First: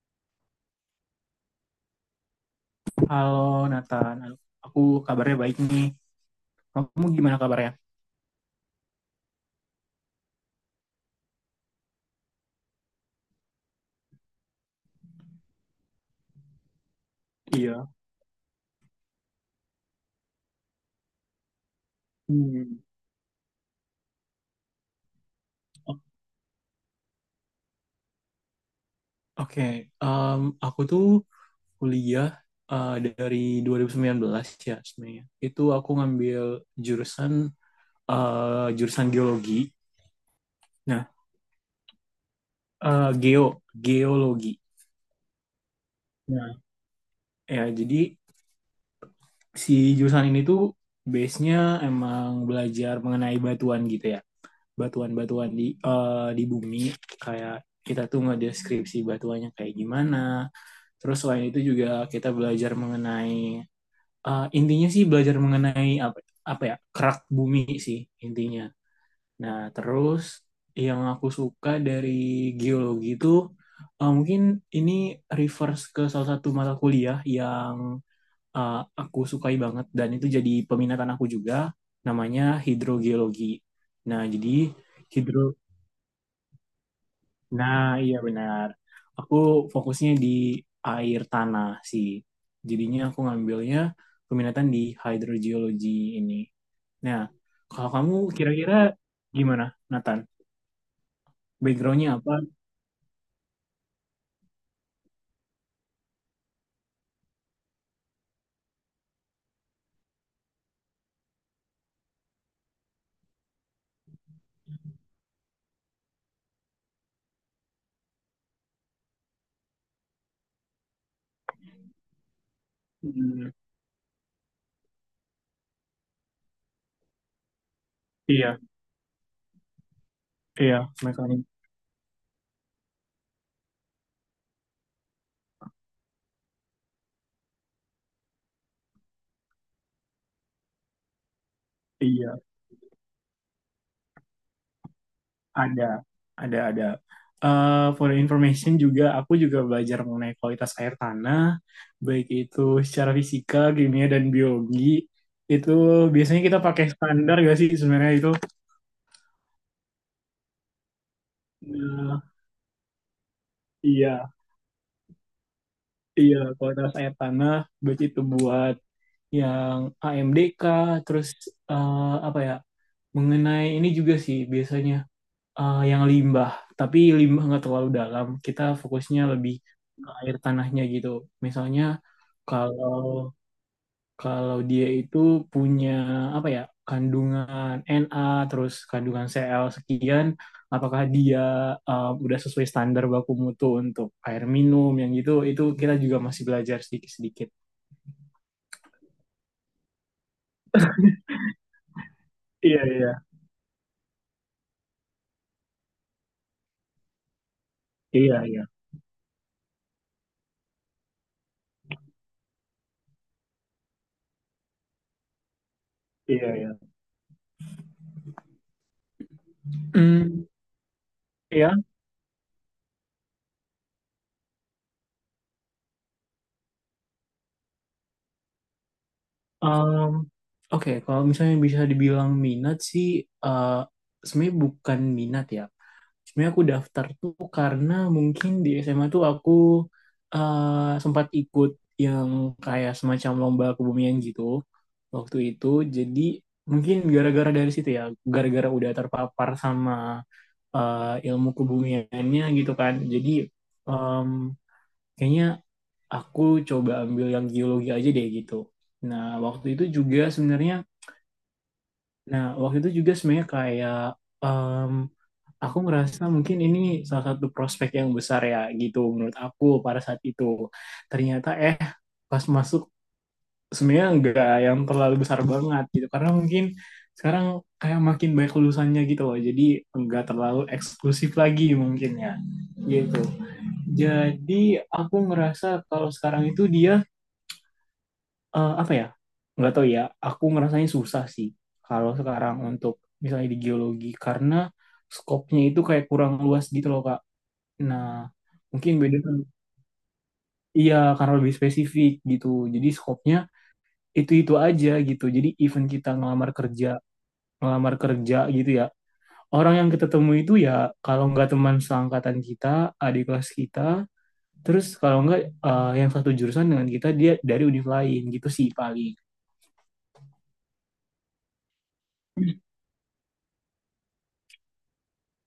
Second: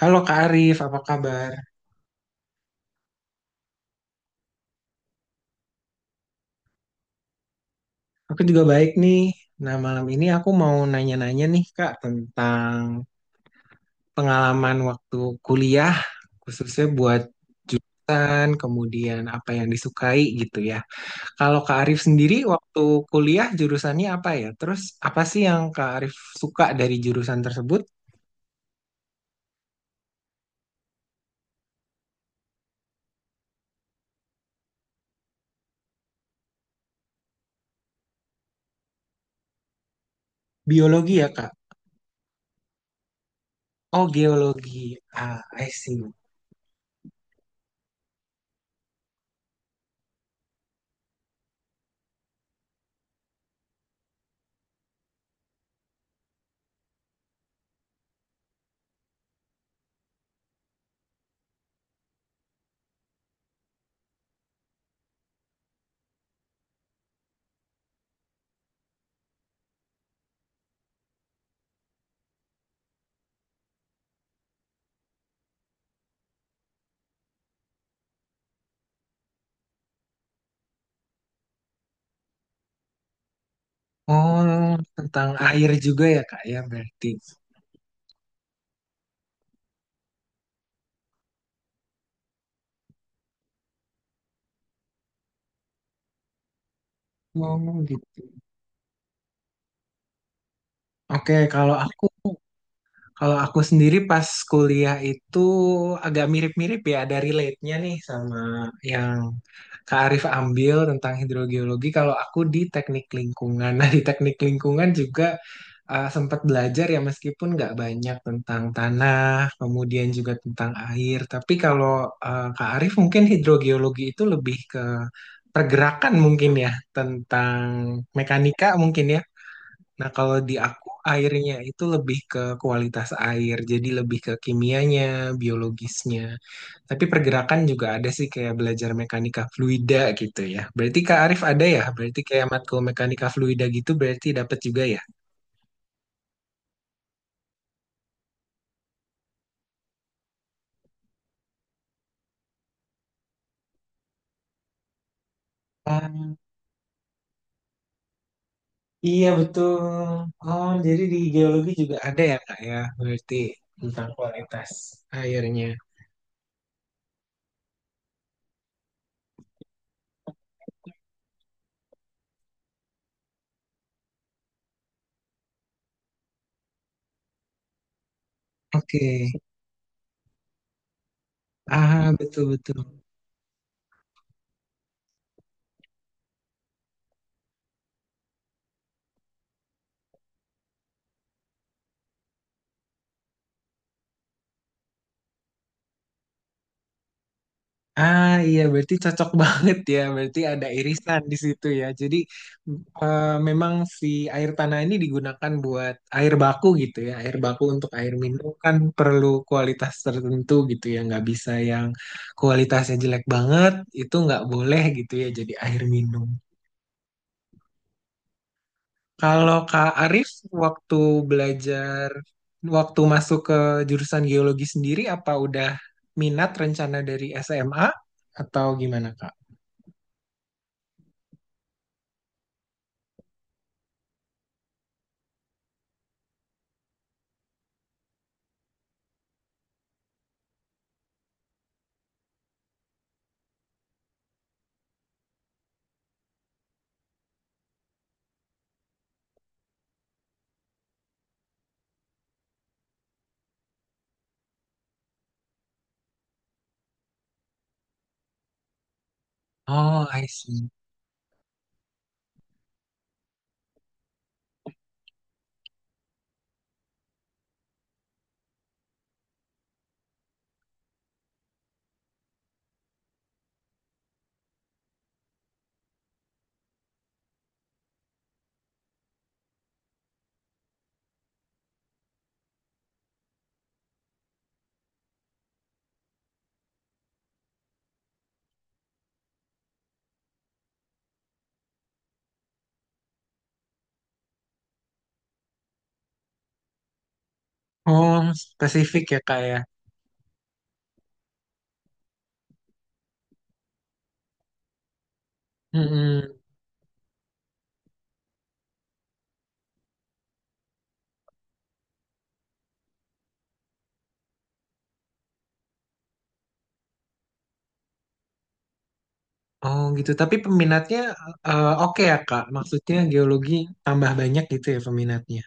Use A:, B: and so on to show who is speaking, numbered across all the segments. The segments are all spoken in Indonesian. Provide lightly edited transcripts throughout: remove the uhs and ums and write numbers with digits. A: Halo Kak Arif, apa kabar?
B: Halo Nathan, aku kabarnya baik nih. Kamu gimana kabarnya?
A: Aku juga baik nih. Nah, malam ini aku mau nanya-nanya nih Kak tentang pengalaman waktu kuliah, khususnya buat
B: Iya.
A: jurusan, kemudian apa yang disukai gitu ya. Kalau Kak Arif sendiri
B: Hmm.
A: waktu kuliah jurusannya apa ya? Terus apa sih yang Kak
B: O-
A: Arif suka dari jurusan tersebut?
B: Oke. Aku tuh kuliah dari 2019 ya sebenarnya. Itu aku ngambil jurusan jurusan geologi. Nah,
A: Biologi ya Kak?
B: eh, geo
A: Oh,
B: geologi.
A: geologi. Ah, I see.
B: Nah, ya jadi si jurusan ini tuh base-nya emang belajar mengenai batuan gitu ya. Batuan-batuan di bumi, kayak kita tuh ngedeskripsi batuannya kayak gimana. Terus selain itu juga kita belajar mengenai, intinya sih belajar mengenai apa apa ya, kerak bumi sih intinya. Nah terus yang aku suka dari geologi itu, mungkin ini reverse ke salah satu mata kuliah yang eh, aku sukai banget dan itu jadi peminatan aku juga, namanya hidrogeologi. Nah jadi.
A: Oh, tentang
B: hidro
A: air juga ya Kak ya berarti.
B: Nah, iya benar. Aku fokusnya di air tanah sih. Jadinya aku ngambilnya peminatan di hydrogeology ini. Nah,
A: Oh,
B: kalau kamu
A: gitu.
B: kira-kira gimana, Nathan?
A: Oke, kalau aku
B: Backgroundnya apa?
A: Kalau aku sendiri pas kuliah itu agak mirip-mirip ya, ada relate-nya nih sama yang Kak Arif ambil tentang hidrogeologi. Kalau aku di teknik lingkungan, nah di teknik lingkungan juga sempat belajar ya meskipun nggak banyak tentang tanah, kemudian juga tentang air. Tapi kalau Kak Arif mungkin
B: Hmm,
A: hidrogeologi itu lebih ke pergerakan mungkin ya, tentang
B: iya,
A: mekanika mungkin ya. Nah, kalau di
B: iya,
A: aku
B: mekanik.
A: airnya itu lebih ke kualitas air, jadi lebih ke kimianya, biologisnya. Tapi pergerakan juga ada sih kayak belajar mekanika fluida gitu ya. Berarti Kak Arif ada ya? Berarti
B: Iya,
A: kayak matkul mekanika fluida gitu berarti dapat juga ya?
B: ada, ada, ada. For your information juga, aku juga belajar mengenai kualitas air tanah, baik itu secara fisika, kimia, dan biologi. Itu
A: Ah,
B: biasanya kita pakai standar gak sih sebenarnya itu?
A: iya betul. Oh, jadi di geologi juga
B: Nah,
A: ada ya Kak ya? Berarti tentang
B: iya,
A: kualitas airnya.
B: iya, kualitas air tanah, baik itu buat yang AMDK, terus eh, apa ya, mengenai ini juga sih biasanya yang limbah, tapi limbah nggak terlalu dalam, kita
A: Oke.
B: fokusnya lebih ke air tanahnya gitu. Misalnya
A: Ah,
B: kalau
A: betul-betul.
B: kalau dia itu punya, apa ya, kandungan Na terus kandungan Cl sekian, apakah dia udah sesuai standar baku mutu untuk air minum, yang gitu itu kita juga masih belajar sedikit-sedikit.
A: Ah, iya berarti cocok banget ya, berarti ada irisan di situ ya. Jadi
B: Iya, iya,
A: memang si air tanah ini digunakan buat air baku gitu ya, air baku untuk air
B: iya,
A: minum
B: iya,
A: kan perlu kualitas tertentu gitu ya, nggak bisa yang kualitasnya jelek banget, itu nggak boleh gitu ya jadi air minum.
B: iya, iya.
A: Kalau Kak Arif
B: Hmm,
A: waktu
B: ya.
A: belajar waktu masuk ke jurusan geologi sendiri apa udah minat rencana dari SMA atau gimana Kak?
B: um, Oke, kalau misalnya bisa dibilang minat sih, eh sebenarnya bukan minat ya. Sebenarnya aku daftar tuh karena mungkin di SMA tuh aku sempat ikut yang kayak semacam lomba kebumian gitu waktu itu. Jadi mungkin gara-gara dari situ ya, gara-gara udah terpapar sama ilmu kebumiannya gitu kan. Jadi em, kayaknya aku coba ambil yang geologi aja deh gitu. Nah waktu itu
A: Oh,
B: juga
A: I see.
B: sebenarnya, nah, waktu itu juga sebenarnya kayak aku ngerasa mungkin ini salah satu prospek yang besar ya gitu menurut aku pada saat itu. Ternyata pas masuk sebenarnya nggak yang terlalu besar banget gitu, karena mungkin sekarang kayak makin banyak lulusannya gitu loh. Jadi nggak terlalu eksklusif lagi mungkin ya gitu. Jadi aku ngerasa kalau sekarang itu dia, apa ya? Nggak tahu ya. Aku ngerasanya susah sih kalau sekarang, untuk misalnya di geologi, karena skopnya itu kayak kurang luas gitu loh, Kak. Nah,
A: Oh,
B: mungkin
A: spesifik
B: beda
A: ya,
B: kan?
A: Kak ya.
B: Iya, karena lebih spesifik gitu. Jadi skopnya itu-itu aja gitu. Jadi even kita
A: Mm-mm.
B: ngelamar kerja gitu ya. Orang yang kita temui itu ya kalau nggak teman seangkatan kita, adik kelas kita, terus kalau nggak yang satu jurusan dengan kita, dia dari univ lain gitu sih paling.
A: Oh, gitu. Tapi peminatnya oke ya, Kak. Maksudnya geologi tambah banyak gitu ya peminatnya.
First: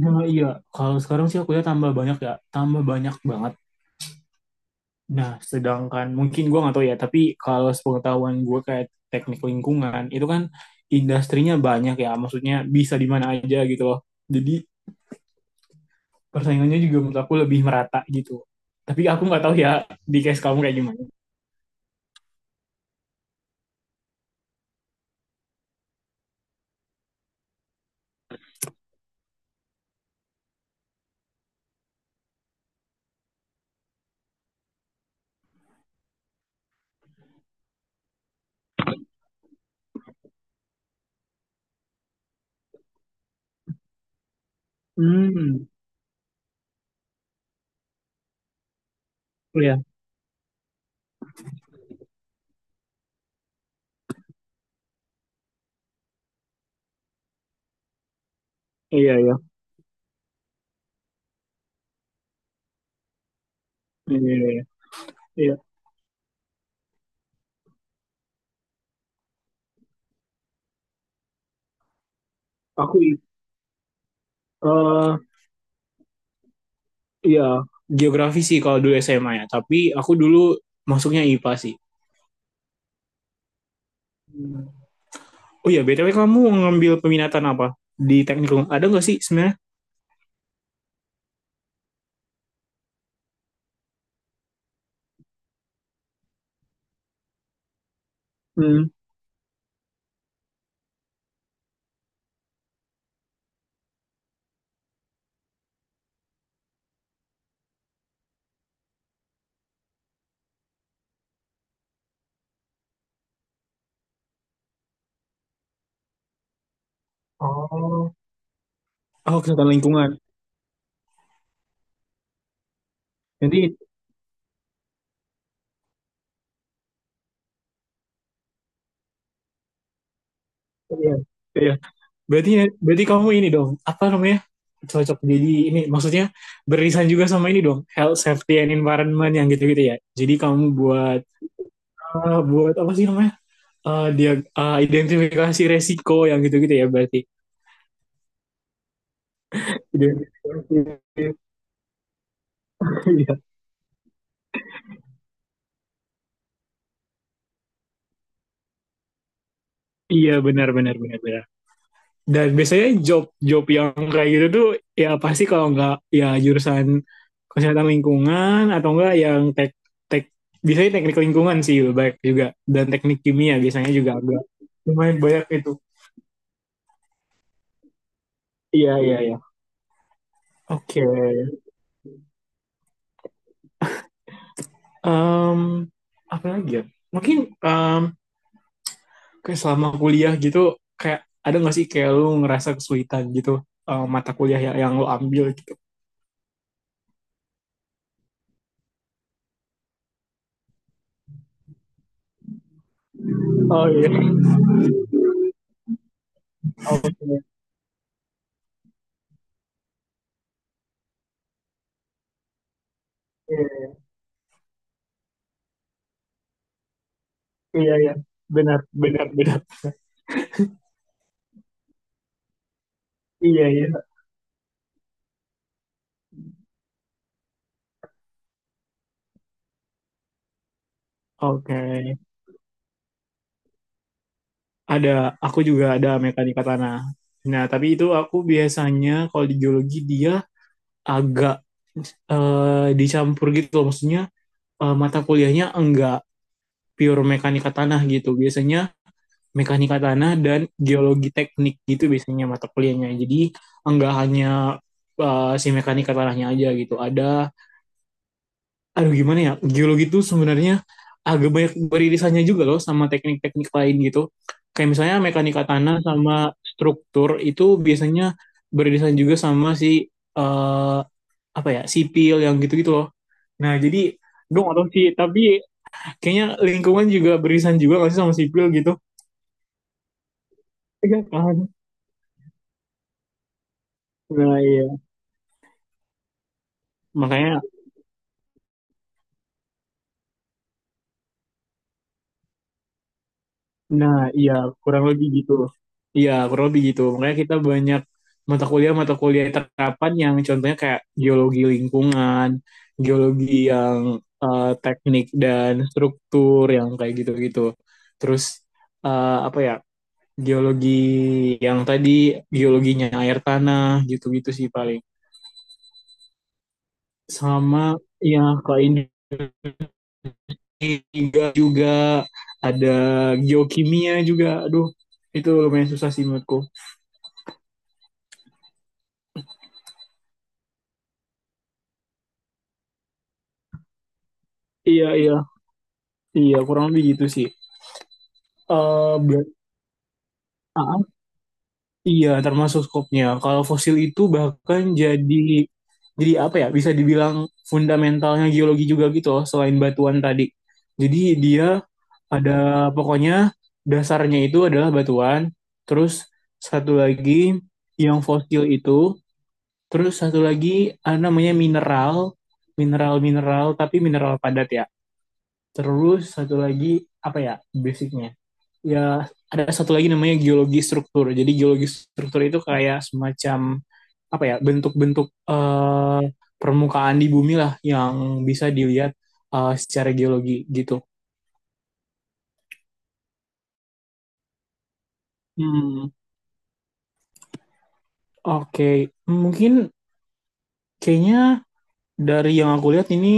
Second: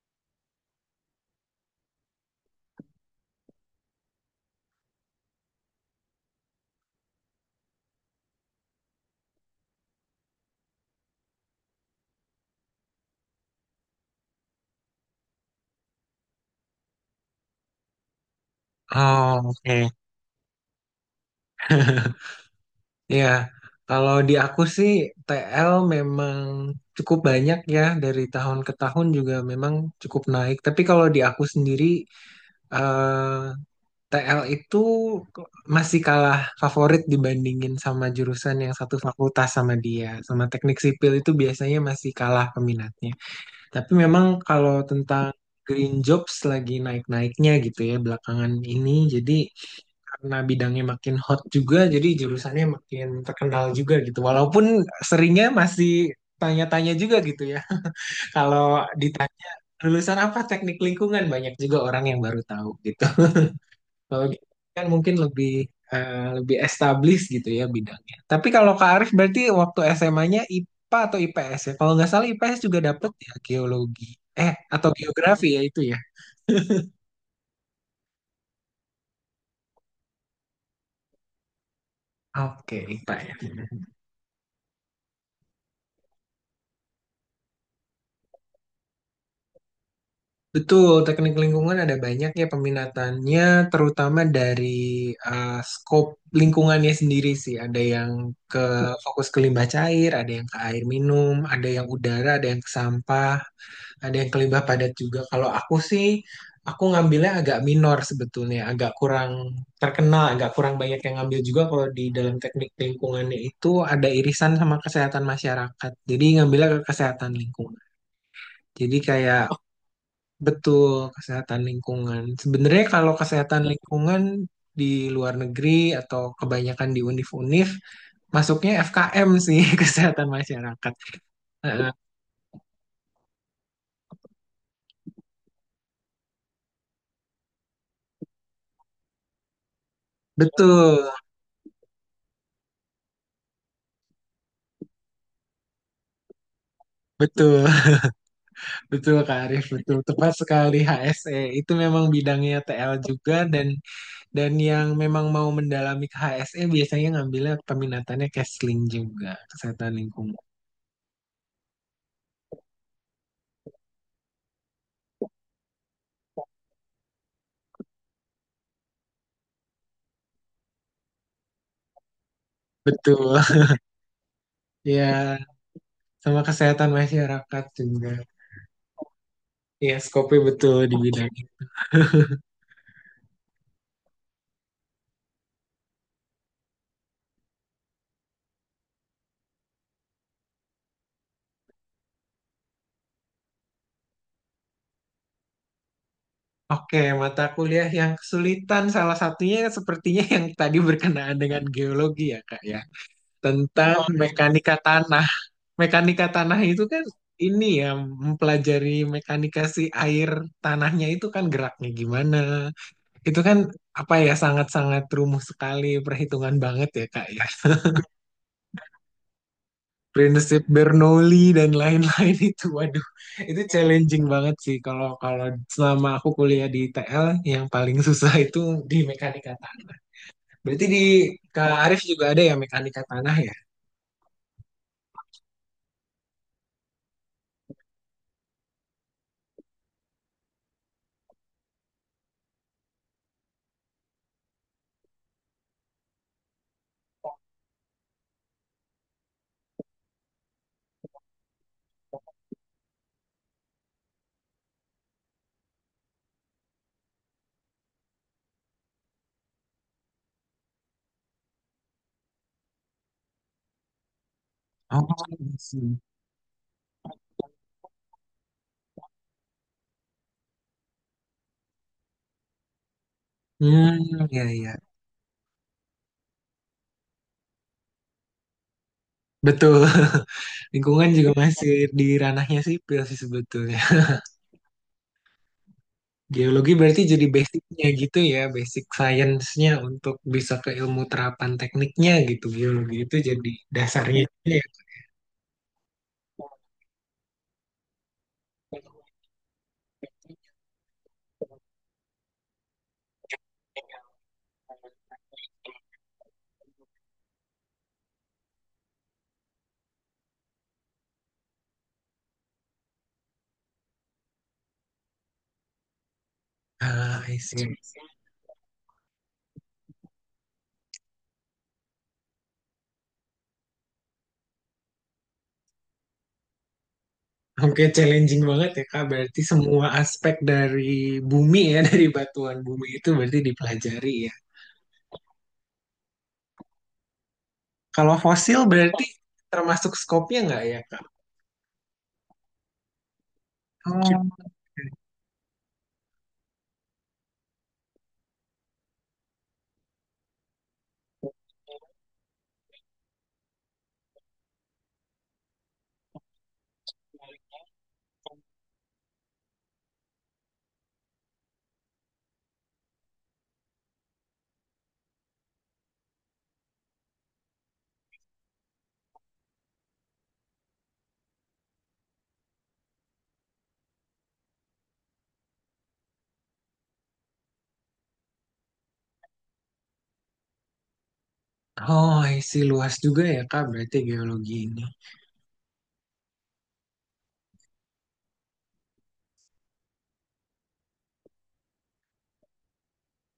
B: Nah, iya, kalau sekarang sih aku ya, tambah banyak banget. Nah, sedangkan mungkin gue nggak tahu ya, tapi kalau sepengetahuan gue kayak teknik lingkungan, itu kan industrinya banyak ya, maksudnya bisa di mana aja gitu loh. Jadi persaingannya juga menurut aku lebih merata gitu. Tapi aku
A: Oh,
B: nggak tahu ya
A: oke.
B: di case kamu kayak gimana.
A: Iya, kalau di aku sih TL memang cukup banyak ya, dari tahun ke tahun juga memang cukup naik. Tapi kalau di aku sendiri eh, TL itu masih kalah favorit dibandingin sama jurusan yang satu fakultas sama dia. Sama teknik sipil itu biasanya masih kalah peminatnya. Tapi memang kalau tentang
B: Hmm,
A: green jobs lagi naik-naiknya gitu ya belakangan ini. Jadi
B: iya,
A: karena bidangnya makin hot juga, jadi jurusannya makin terkenal juga gitu. Walaupun seringnya masih tanya-tanya juga gitu ya. Kalau
B: iya, iya,
A: ditanya lulusan apa teknik lingkungan, banyak juga orang yang baru tahu gitu.
B: iya,
A: Kalau gitu
B: iya, iya.
A: kan mungkin lebih
B: Iya.
A: eh, lebih established gitu ya bidangnya. Tapi kalau Kak Arif berarti waktu SMA-nya IPA atau IPS ya? Kalau nggak salah IPS juga
B: Aku,
A: dapet ya geologi. Eh, atau
B: eh
A: geografi ya itu ya.
B: iya, Geografi sih kalau dulu SMA ya, tapi aku dulu masuknya IPA sih.
A: Oke, IPA ya.
B: Hmm. Oh iya, BTW kamu ngambil peminatan apa? Di teknik lingkungan? Ada nggak sih sebenarnya?
A: Betul, teknik lingkungan ada banyak ya peminatannya, terutama dari skop lingkungannya sendiri sih. Ada yang ke
B: Hmm.
A: fokus ke limbah cair, ada yang ke air minum, ada yang udara, ada yang ke sampah, ada yang kelibah padat juga. Kalau aku sih, aku ngambilnya agak minor sebetulnya, agak kurang terkenal, agak kurang banyak yang ngambil juga. Kalau di dalam teknik lingkungannya itu ada irisan sama kesehatan masyarakat, jadi ngambilnya ke kesehatan lingkungan.
B: Oh,
A: Jadi
B: oh,
A: kayak
B: kesehatan lingkungan.
A: betul, kesehatan lingkungan. Sebenarnya kalau kesehatan
B: Nanti
A: lingkungan di luar negeri atau kebanyakan di univ-univ masuknya FKM sih, kesehatan masyarakat.
B: iya, iya.
A: Nah,
B: Berarti berarti kamu ini dong, apa namanya? Cocok jadi ini maksudnya beririsan juga sama ini dong, health, safety and environment yang gitu-gitu ya. Jadi kamu
A: betul,
B: buat apa sih namanya? Dia identifikasi resiko yang gitu-gitu ya berarti.
A: betul. Betul Kak Arif, betul. Tepat
B: Identifikasi.
A: sekali, HSE. Itu memang bidangnya TL
B: Iya,
A: juga, dan yang memang mau mendalami ke HSE biasanya ngambilnya peminatannya Kesling juga, kesehatan
B: iya
A: lingkungan.
B: benar benar benar benar. Dan biasanya job job yang kayak gitu tuh, ya pasti kalau nggak ya jurusan kesehatan lingkungan, atau enggak yang tek tek biasanya teknik lingkungan sih lebih baik juga, dan teknik
A: Betul.
B: kimia biasanya juga agak
A: Ya,
B: lumayan banyak itu.
A: sama kesehatan masyarakat juga.
B: Iya, iya, iya.
A: Ya, skopnya betul di
B: Oke.
A: bidang ini.
B: Em, apa lagi ya, mungkin em, kayak selama kuliah gitu kayak ada nggak sih kayak lu ngerasa kesulitan gitu, mata kuliah yang lu ambil gitu.
A: Oke, mata kuliah yang kesulitan salah satunya sepertinya yang tadi berkenaan dengan geologi ya, Kak ya.
B: Oh
A: Tentang
B: iya.
A: mekanika tanah. Mekanika tanah itu kan ini ya, mempelajari mekanika si air tanahnya itu kan geraknya gimana. Itu kan
B: Iya,
A: apa ya, sangat-sangat rumit sekali perhitungan banget ya Kak ya.
B: iya, iya. Benar benar benar.
A: Prinsip Bernoulli dan lain-lain, itu waduh, itu
B: Iya, iya.
A: challenging banget sih. Kalau kalau selama aku kuliah di TL yang paling susah itu di mekanika tanah. Berarti di Kak
B: Oke,
A: Arif juga ada ya mekanika tanah ya?
B: ada. Aku juga ada mekanika tanah. Nah, tapi itu aku biasanya kalau di geologi dia agak dicampur gitu loh. Maksudnya mata kuliahnya enggak pure mekanika tanah gitu. Biasanya mekanika tanah dan geologi teknik gitu biasanya mata kuliahnya. Jadi enggak hanya si mekanika tanahnya aja gitu. Ada aduh gimana ya, geologi itu sebenarnya agak banyak beririsannya juga loh sama teknik-teknik lain gitu, kayak
A: Oh,
B: misalnya
A: I
B: mekanika tanah
A: see.
B: sama struktur itu biasanya beririsan juga sama si eh, apa ya sipil yang gitu-gitu loh. Nah jadi,
A: Hmm, ya
B: dong
A: ya.
B: atau tahu sih tapi kayaknya lingkungan juga beririsan juga nggak sih sama sipil gitu.
A: Betul, lingkungan
B: Iya
A: juga
B: kan.
A: masih di ranahnya sipil sih sebetulnya.
B: Nah iya
A: Geologi berarti jadi
B: makanya.
A: basicnya gitu ya, basic science-nya untuk bisa ke ilmu terapan tekniknya gitu. Geologi itu jadi
B: Nah,
A: dasarnya, gitu
B: iya,
A: ya.
B: kurang lebih gitu. Iya, kurang lebih gitu. Makanya kita banyak mata kuliah-mata kuliah terapan yang contohnya kayak geologi lingkungan, geologi yang teknik dan struktur yang kayak gitu-gitu. Terus apa ya? Geologi yang tadi, geologinya air tanah gitu-gitu sih paling,
A: Ah, I see.
B: sama ya ke Indonesia juga ada geokimia juga, aduh itu lumayan susah sih menurutku.
A: Oke, challenging banget ya Kak. Berarti semua aspek dari bumi ya, dari batuan bumi itu berarti dipelajari ya.
B: Iya, iya, iya, kurang lebih gitu sih.
A: Kalau fosil berarti
B: eh ber-
A: termasuk skopnya nggak ya Kak?
B: ah, iya, termasuk skopnya. Kalau fosil itu
A: Oh,
B: bahkan jadi apa ya? Bisa dibilang fundamentalnya geologi juga gitu loh, selain batuan tadi. Jadi dia ada, pokoknya dasarnya itu adalah batuan, terus satu lagi yang fosil itu, terus satu lagi ada namanya mineral, mineral-mineral tapi mineral padat ya. Terus satu lagi apa ya? Basicnya ya ada satu lagi namanya geologi struktur. Jadi geologi struktur itu kayak semacam, apa ya, bentuk-bentuk permukaan di bumi lah yang bisa dilihat secara geologi gitu.
A: oh, I see. Luas juga ya Kak, berarti geologi ini.
B: Hmm, oke. Okay. Mungkin kayaknya dari yang aku lihat ini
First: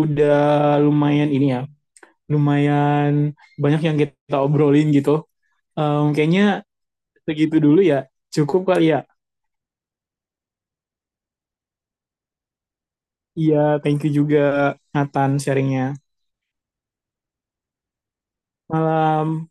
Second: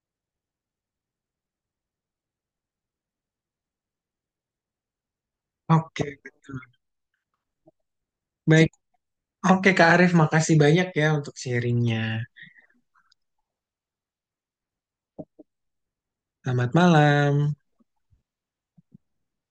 B: udah lumayan ini ya, lumayan banyak yang kita obrolin gitu. Em,
A: Oke,
B: kayaknya segitu dulu ya. Cukup
A: baik.
B: kali ya.
A: Oke, Kak Arif, makasih banyak ya untuk sharingnya.
B: Iya, thank you juga Nathan sharingnya.
A: Selamat malam.
B: Malam.